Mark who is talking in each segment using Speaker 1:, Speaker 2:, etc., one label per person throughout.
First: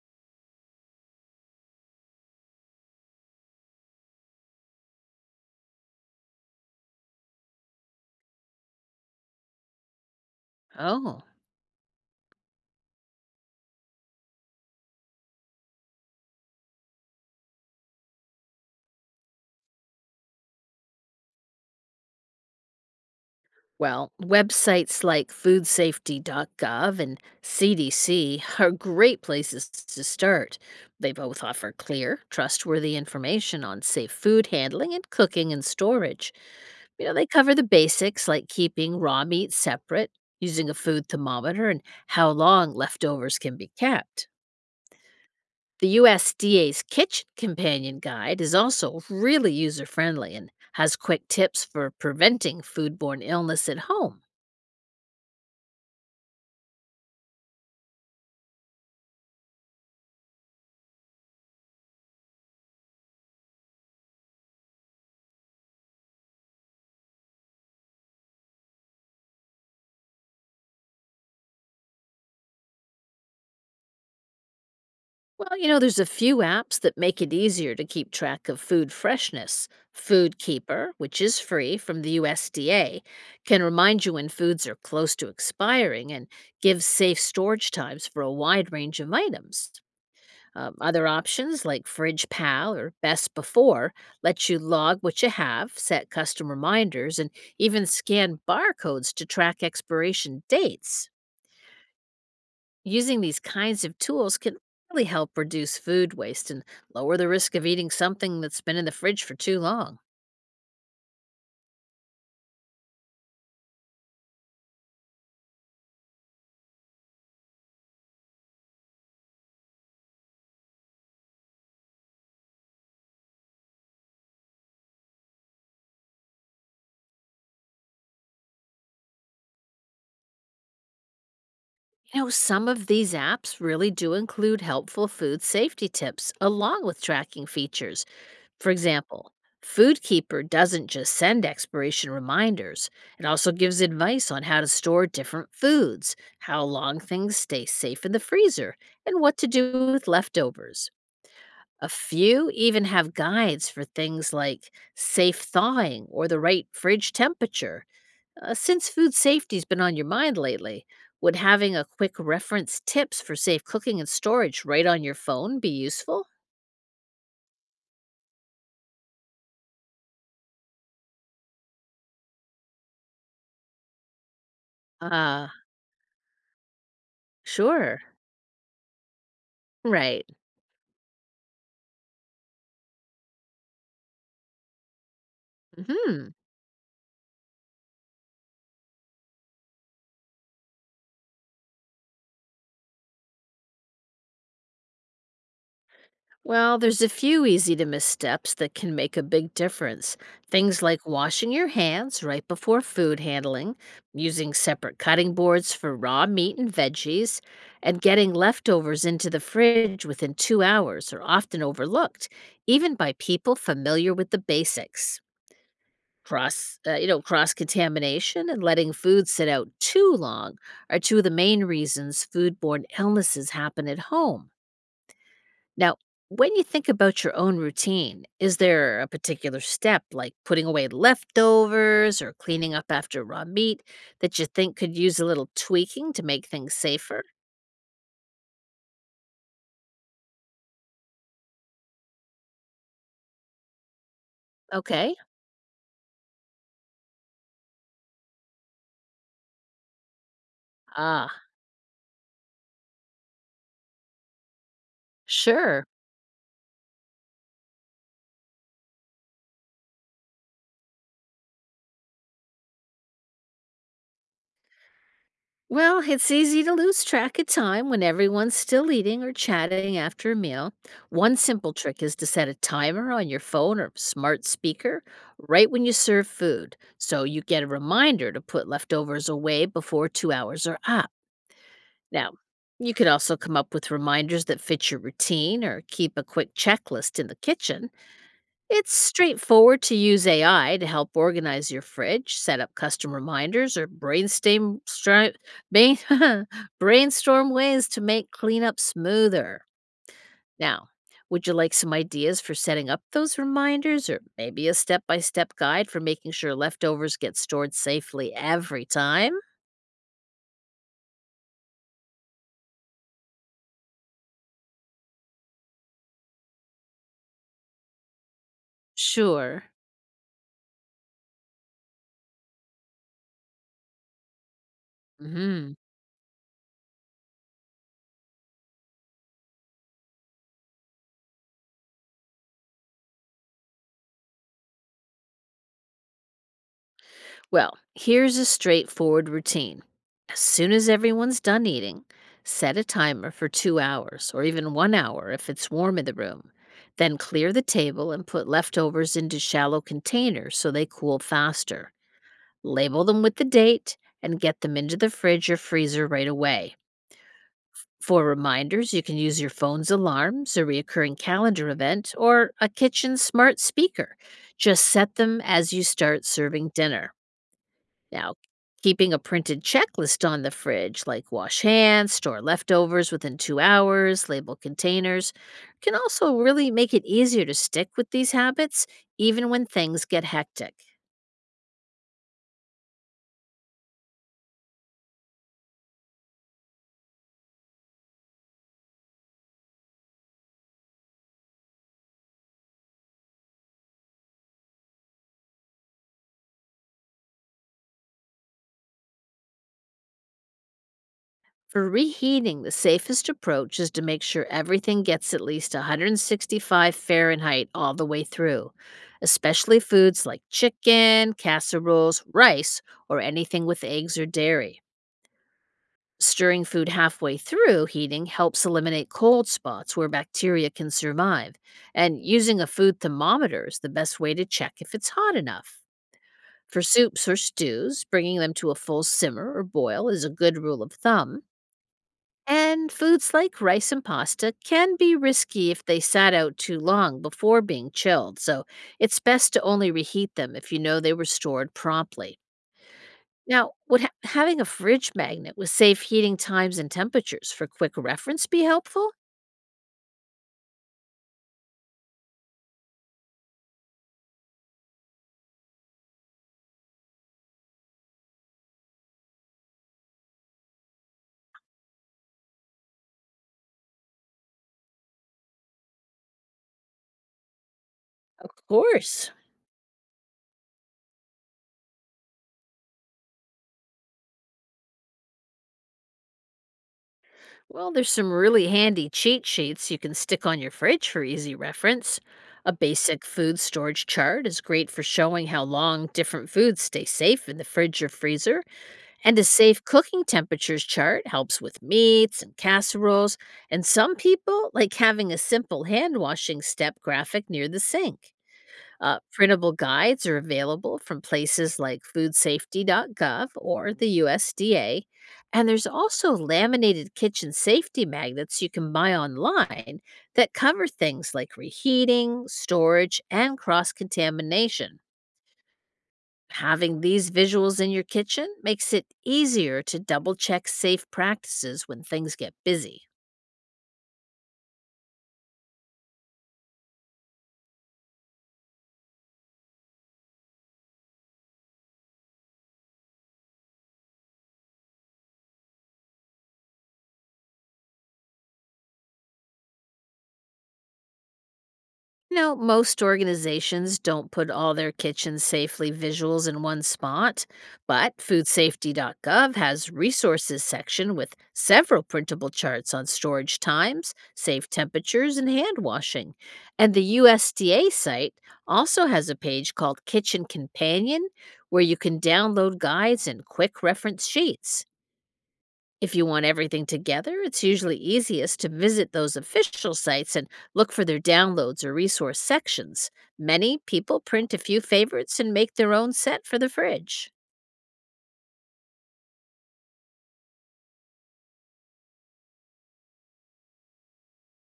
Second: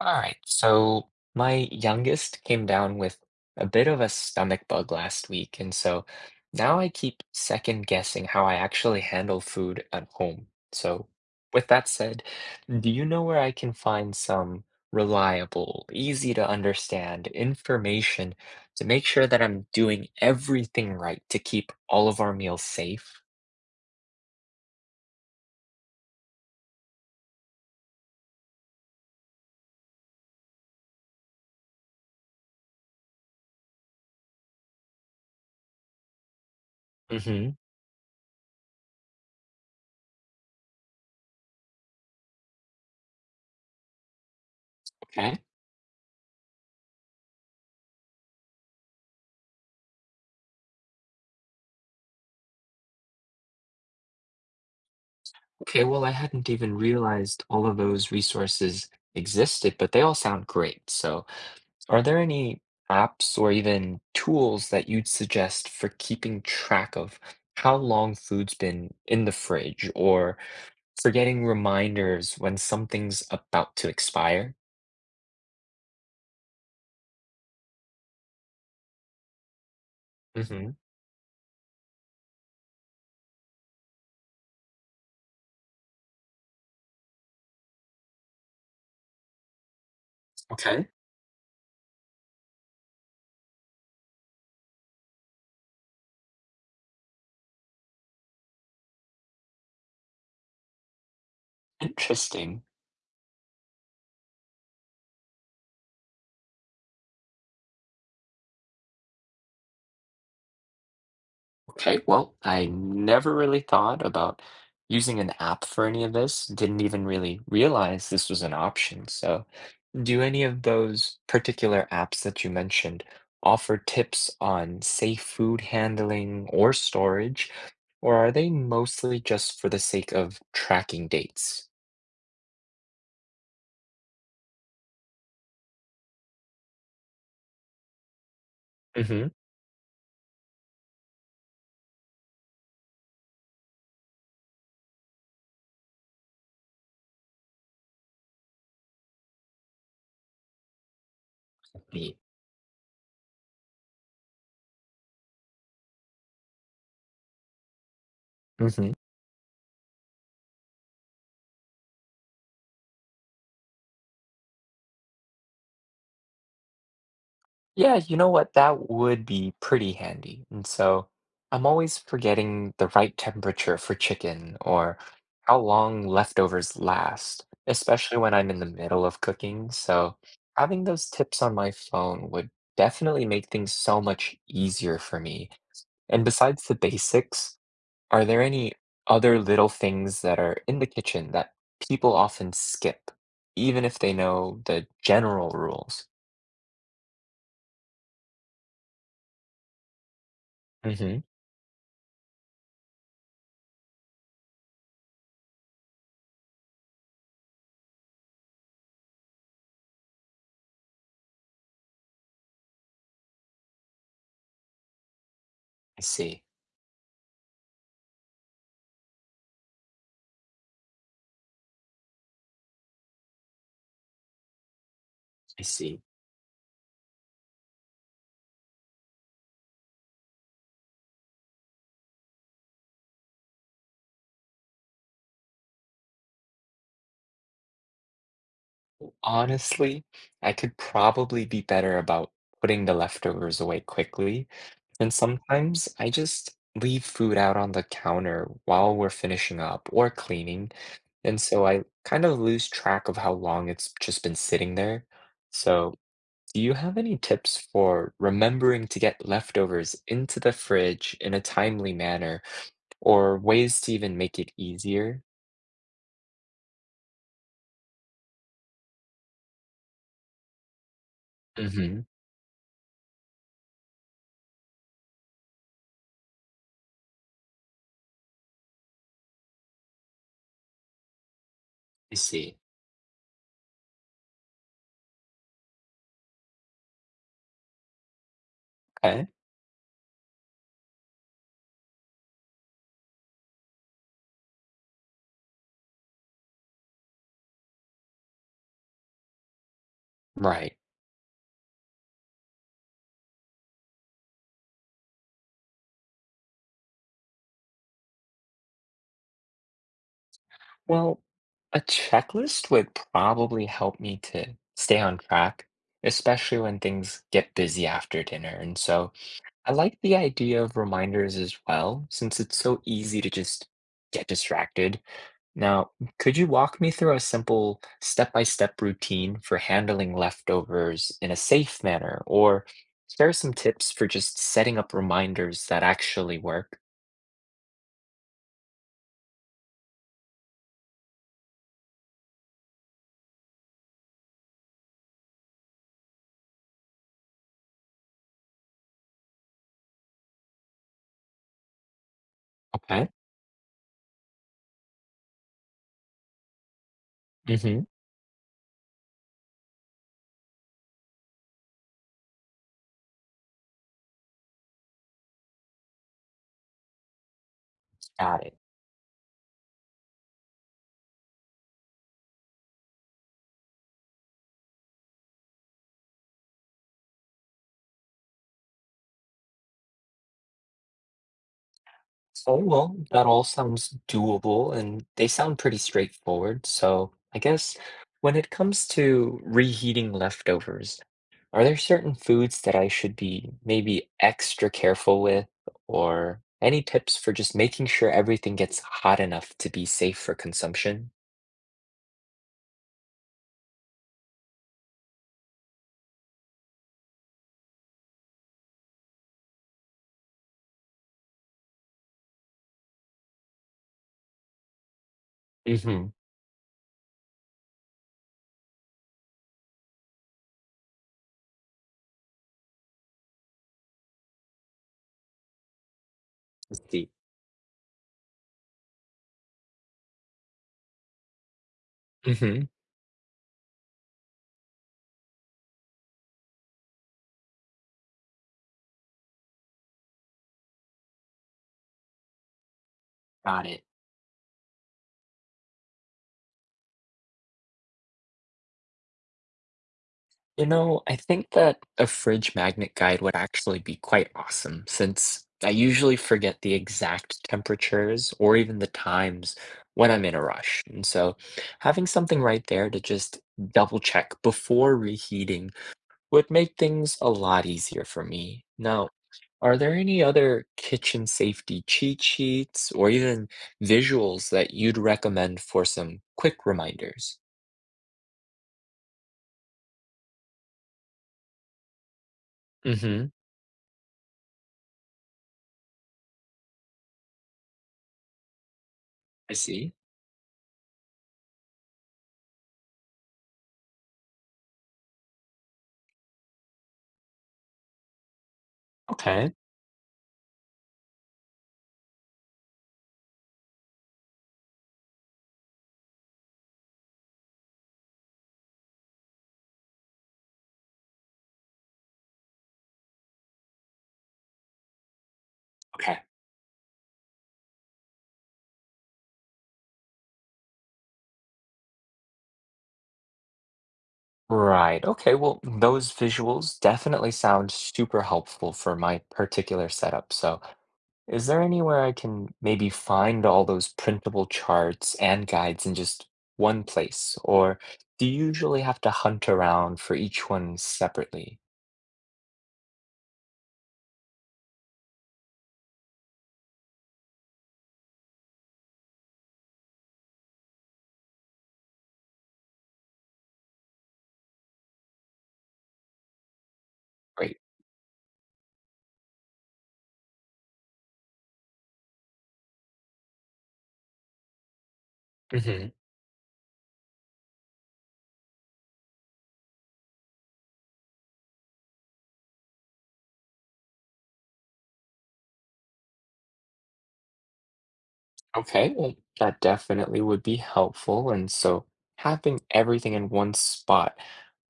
Speaker 1: All right, so my youngest came down with a bit of a stomach bug last week, and so now I keep second guessing how I actually handle food at home. So,
Speaker 2: Oh,
Speaker 1: with that said, do you know where I can find some reliable, easy to understand information to make sure that I'm doing everything right to keep all of our meals safe?
Speaker 2: well, websites like foodsafety.gov and CDC are great places to start. They both offer clear, trustworthy information on safe food handling and cooking and storage. You know, they
Speaker 1: Mm-hmm.
Speaker 2: cover the basics like keeping raw meat separate, using a food thermometer, and how long leftovers can be kept.
Speaker 1: Okay.
Speaker 2: The USDA's Kitchen Companion Guide is also really user friendly and has quick tips for preventing foodborne illness at home.
Speaker 1: Okay, well, I hadn't even realized all of those resources existed, but they all sound great. So, are there any apps or even tools that you'd suggest for keeping track of how long food's been in the fridge or for getting reminders when something's about to expire?
Speaker 2: Well, you know, there's a few apps that make it easier to keep track of food freshness. Food
Speaker 1: Hmm.
Speaker 2: Keeper, which is free from the USDA, can remind you when foods are close to expiring and gives safe storage times for a wide range of items.
Speaker 1: Okay.
Speaker 2: Other options like Fridge Pal or Best Before let you log what you have, set custom reminders, and even scan barcodes to track expiration dates.
Speaker 1: Interesting.
Speaker 2: Using these kinds of tools can really help reduce food waste and lower the risk of eating something that's been in the fridge for too long.
Speaker 1: Okay, well, I never really thought about using an app for any of this. Didn't even really realize this was an option. So, do any of those particular apps that you mentioned offer tips on safe food handling or storage, or are they mostly just for the sake of tracking dates?
Speaker 2: You know, some of these apps really do include helpful food safety tips along with tracking features. For
Speaker 1: Hmm.
Speaker 2: example, FoodKeeper doesn't just send expiration reminders, it also gives advice on how to store different foods, how long things stay safe in the freezer, and what to do with leftovers. A
Speaker 1: Me.
Speaker 2: few even have guides for things like safe thawing or the right fridge temperature. Since
Speaker 1: Hmm.
Speaker 2: food safety's been on your mind lately, would having a quick reference tips for safe cooking and storage right on your phone be useful?
Speaker 1: Yeah, you know what? That would be pretty handy. And so I'm always forgetting the right temperature for chicken or
Speaker 2: Uh,
Speaker 1: how long leftovers last,
Speaker 2: sure.
Speaker 1: especially when I'm in the middle of cooking. So
Speaker 2: Right.
Speaker 1: having those tips on my phone would definitely make things so much easier for me. And
Speaker 2: Mhm.
Speaker 1: besides the basics, are there any other little things that are in the kitchen that people often skip, even if they know the general rules?
Speaker 2: Well, there's a few easy to missteps that can make a big difference. Things like
Speaker 1: Mm-hmm.
Speaker 2: washing your hands right before food handling, using separate cutting boards for raw meat and veggies, and getting leftovers into the fridge within 2 hours are often overlooked, even by people familiar with the basics.
Speaker 1: I see.
Speaker 2: Cross contamination and letting food sit out too long are two of the main reasons foodborne illnesses happen at home.
Speaker 1: I
Speaker 2: Now,
Speaker 1: see.
Speaker 2: when you think about your own routine, is there a particular step, like putting away leftovers or cleaning up after raw meat, that you think could use a little tweaking to make things safer?
Speaker 1: Honestly, I could probably be better about putting the leftovers away quickly. And
Speaker 2: Okay.
Speaker 1: sometimes I just leave food out on the counter while we're finishing up or cleaning. And
Speaker 2: Ah,
Speaker 1: so I kind of lose track of how long it's just been sitting there.
Speaker 2: sure.
Speaker 1: So, do you have any tips for remembering to get leftovers into the fridge in a timely manner or ways to even make it easier?
Speaker 2: Well, it's easy to lose track of time when everyone's still eating or chatting after a meal. One simple
Speaker 1: Mm-hmm.
Speaker 2: trick is to set a timer on your phone or smart speaker right when you serve food, so you get a reminder to put leftovers away before 2 hours are up.
Speaker 1: I
Speaker 2: Now,
Speaker 1: see.
Speaker 2: you could also come up with reminders that fit your routine or keep a quick checklist in the kitchen. It's
Speaker 1: Okay.
Speaker 2: straightforward to use AI to help organize your fridge, set up custom reminders, or bain- brainstorm ways to make cleanup smoother.
Speaker 1: Right.
Speaker 2: Now, would you like some ideas for setting up those reminders or maybe a step by step guide for making sure leftovers get stored safely every time?
Speaker 1: Well, a checklist would probably help me to stay on track, especially when things get busy after dinner. And so
Speaker 2: Sure.
Speaker 1: I like the idea of reminders as well, since it's so easy to just get distracted.
Speaker 2: Mhm.
Speaker 1: Now, could you walk me through a simple step-by-step routine for handling leftovers in a safe manner, or share some tips for just setting up reminders that actually work?
Speaker 2: Well, here's a straightforward routine. As soon as everyone's done eating, set a timer for 2 hours or even 1 hour if it's warm in the room. Then clear the table and put leftovers into shallow containers so they cool faster. Label
Speaker 1: Okay.
Speaker 2: them with the date and get them into the fridge or freezer right away.
Speaker 1: Mm-hmm.
Speaker 2: For reminders, you can use your phone's alarms, a recurring calendar event, or a kitchen smart speaker. Just set them as you start serving dinner. Now,
Speaker 1: Got it.
Speaker 2: keeping a printed checklist on the fridge, like wash hands, store leftovers within 2 hours, label containers, can also really make it easier to stick with these habits, even when things get hectic.
Speaker 1: Oh, well, that all sounds doable and they sound pretty straightforward. So, I guess when it comes to reheating leftovers, are there certain foods that I should be maybe extra careful with, or any tips for just making sure everything gets hot enough to be safe for consumption?
Speaker 2: For reheating, the safest approach is to make sure everything gets at least 165 Fahrenheit all the way through, especially foods like chicken, casseroles, rice, or anything with eggs or dairy.
Speaker 1: Mm-hmm.
Speaker 2: Stirring food halfway through heating helps eliminate cold spots where bacteria can survive, and using a food thermometer is the best way to check if it's hot enough. For
Speaker 1: Let's see.
Speaker 2: soups or stews, bringing them to a full simmer or boil is a good rule of thumb.
Speaker 1: Mm-hmm.
Speaker 2: And foods like rice and pasta can be risky if they sat out too long before being chilled, so it's best to only reheat them if you know they were stored promptly.
Speaker 1: Got
Speaker 2: Now,
Speaker 1: it.
Speaker 2: would having a fridge magnet with safe heating times and temperatures for quick reference be helpful?
Speaker 1: You know, I think that a fridge magnet guide would actually be quite awesome since I usually forget the exact temperatures or even the times when I'm in a rush. And so having something right there to just double check before reheating would make things a lot easier for
Speaker 2: Of
Speaker 1: me. Now,
Speaker 2: course.
Speaker 1: are there any other kitchen safety cheat sheets or even visuals that you'd recommend for some quick reminders?
Speaker 2: Well, there's some really handy cheat sheets you can stick on your fridge for easy reference. A basic
Speaker 1: Mm-hmm.
Speaker 2: food storage chart is great for showing how long different foods stay safe in the fridge or freezer, and a
Speaker 1: I
Speaker 2: safe
Speaker 1: see.
Speaker 2: cooking temperatures chart helps with meats and casseroles, and some people like having a simple hand washing step graphic near the sink.
Speaker 1: Okay.
Speaker 2: Printable guides are available from places like foodsafety.gov or the USDA. And there's also laminated kitchen safety magnets you can buy online that cover things like reheating, storage, and cross contamination.
Speaker 1: Okay.
Speaker 2: Having these visuals in your kitchen makes it easier to double check safe practices when things get busy.
Speaker 1: Right. Okay. Well, those visuals definitely sound super helpful for my particular setup. So, is there anywhere I can maybe find all those printable charts and guides in just one place? Or do you usually have to hunt around for each one separately?
Speaker 2: You know, most organizations don't put all their kitchen safely visuals in one spot, but foodsafety.gov has resources section with several printable charts on storage times, safe temperatures, and hand washing. And the
Speaker 1: Great.
Speaker 2: USDA site also has a page called Kitchen Companion where you can download guides and quick reference sheets.
Speaker 1: Hmm.
Speaker 2: If you want everything together, it's usually easiest to visit those official sites and look for their downloads or resource sections. Many people print a few favorites and make their own set for the fridge.
Speaker 1: Okay. Well, that definitely would be helpful. And so, having everything in one spot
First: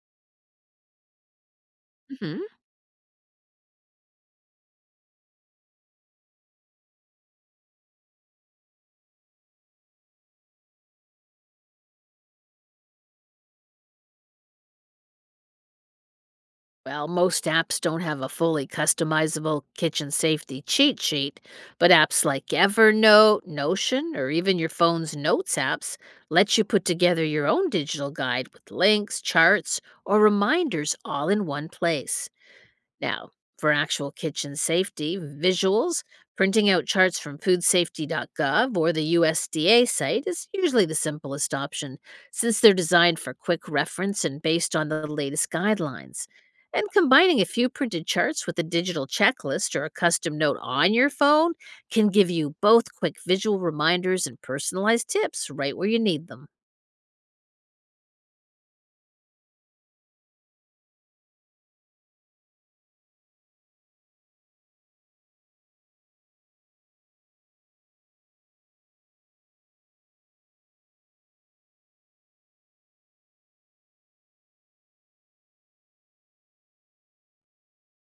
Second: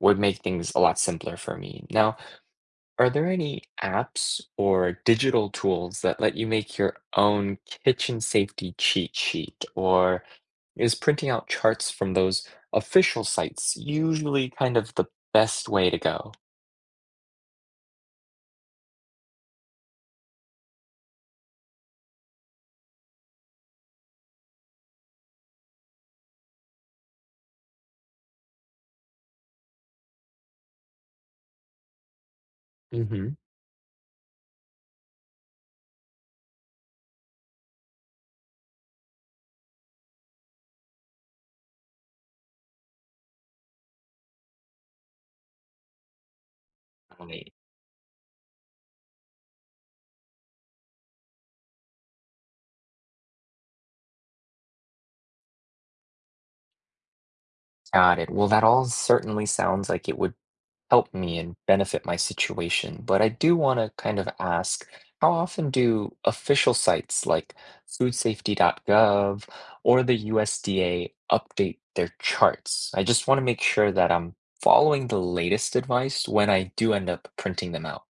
Speaker 1: would make things a lot simpler for me. Now,
Speaker 2: Hmm.
Speaker 1: are there any apps or digital tools that let you make your own kitchen safety cheat sheet? Or is printing out charts from those official sites usually kind of the best way to go?
Speaker 2: Well, most apps don't have a fully customizable kitchen safety cheat sheet, but apps like Evernote, Notion, or even your phone's notes apps let you put together your own digital guide with links, charts, or reminders all in one place. Now,
Speaker 1: Hmm.
Speaker 2: for actual kitchen safety visuals, printing out charts from foodsafety.gov or the USDA site is usually the simplest option since they're designed for quick reference and based on the latest guidelines. And combining a
Speaker 1: Right.
Speaker 2: few printed charts with a digital checklist or a custom note on your phone can give you both quick visual reminders and personalized tips right where you need them.
Speaker 1: Got it. Well, that all certainly sounds like it would help me and benefit my situation. But I do want to kind of ask how often do official sites like foodsafety.gov or the USDA update their charts? I just want to make sure that I'm following the latest advice when I do end up printing them out.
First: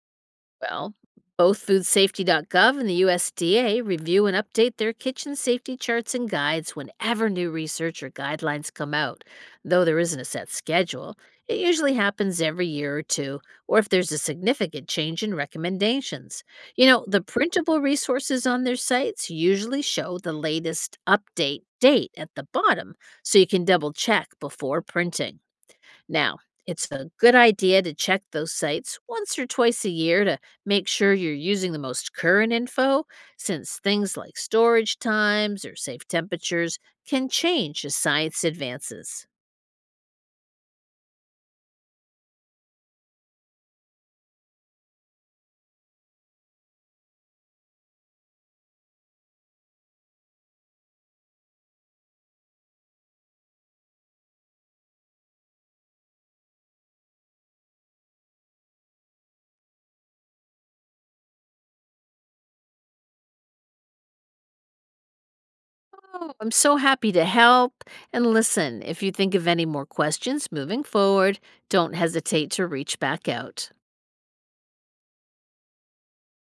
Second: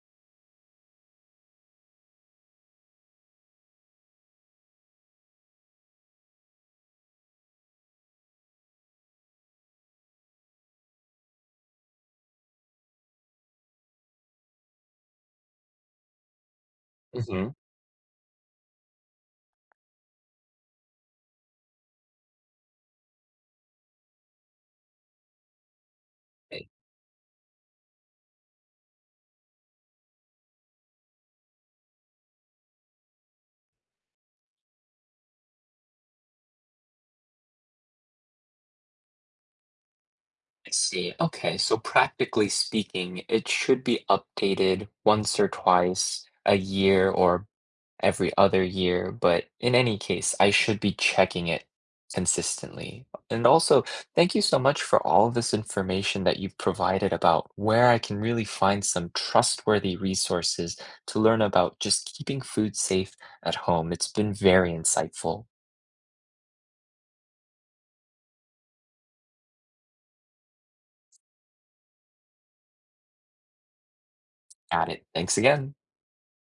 Speaker 2: Well, both foodsafety.gov and the USDA review and update their kitchen safety charts and guides whenever new research or guidelines come out. Though there isn't a set schedule, it usually happens every year or two, or if there's a significant change in recommendations. You know, the
Speaker 1: Hmm.
Speaker 2: printable resources on their sites usually show the latest update date at the bottom, so you can double check before printing. Now,
Speaker 1: I
Speaker 2: it's a good idea to check those sites once or twice a year to make sure you're using the most current info, since things like storage times or safe temperatures can change as science advances.
Speaker 1: I see. Okay, so practically speaking, it should be updated once or twice a year or every other year, but in any case, I should be checking it consistently. And also, thank you so much for all of this information that you've provided about where I can really find some trustworthy resources to learn about just keeping food safe at home. It's been very insightful
Speaker 2: Oh, I'm so happy to help. And listen, if you think of any more questions moving forward, don't hesitate to reach back out.
Speaker 1: at it. Thanks again.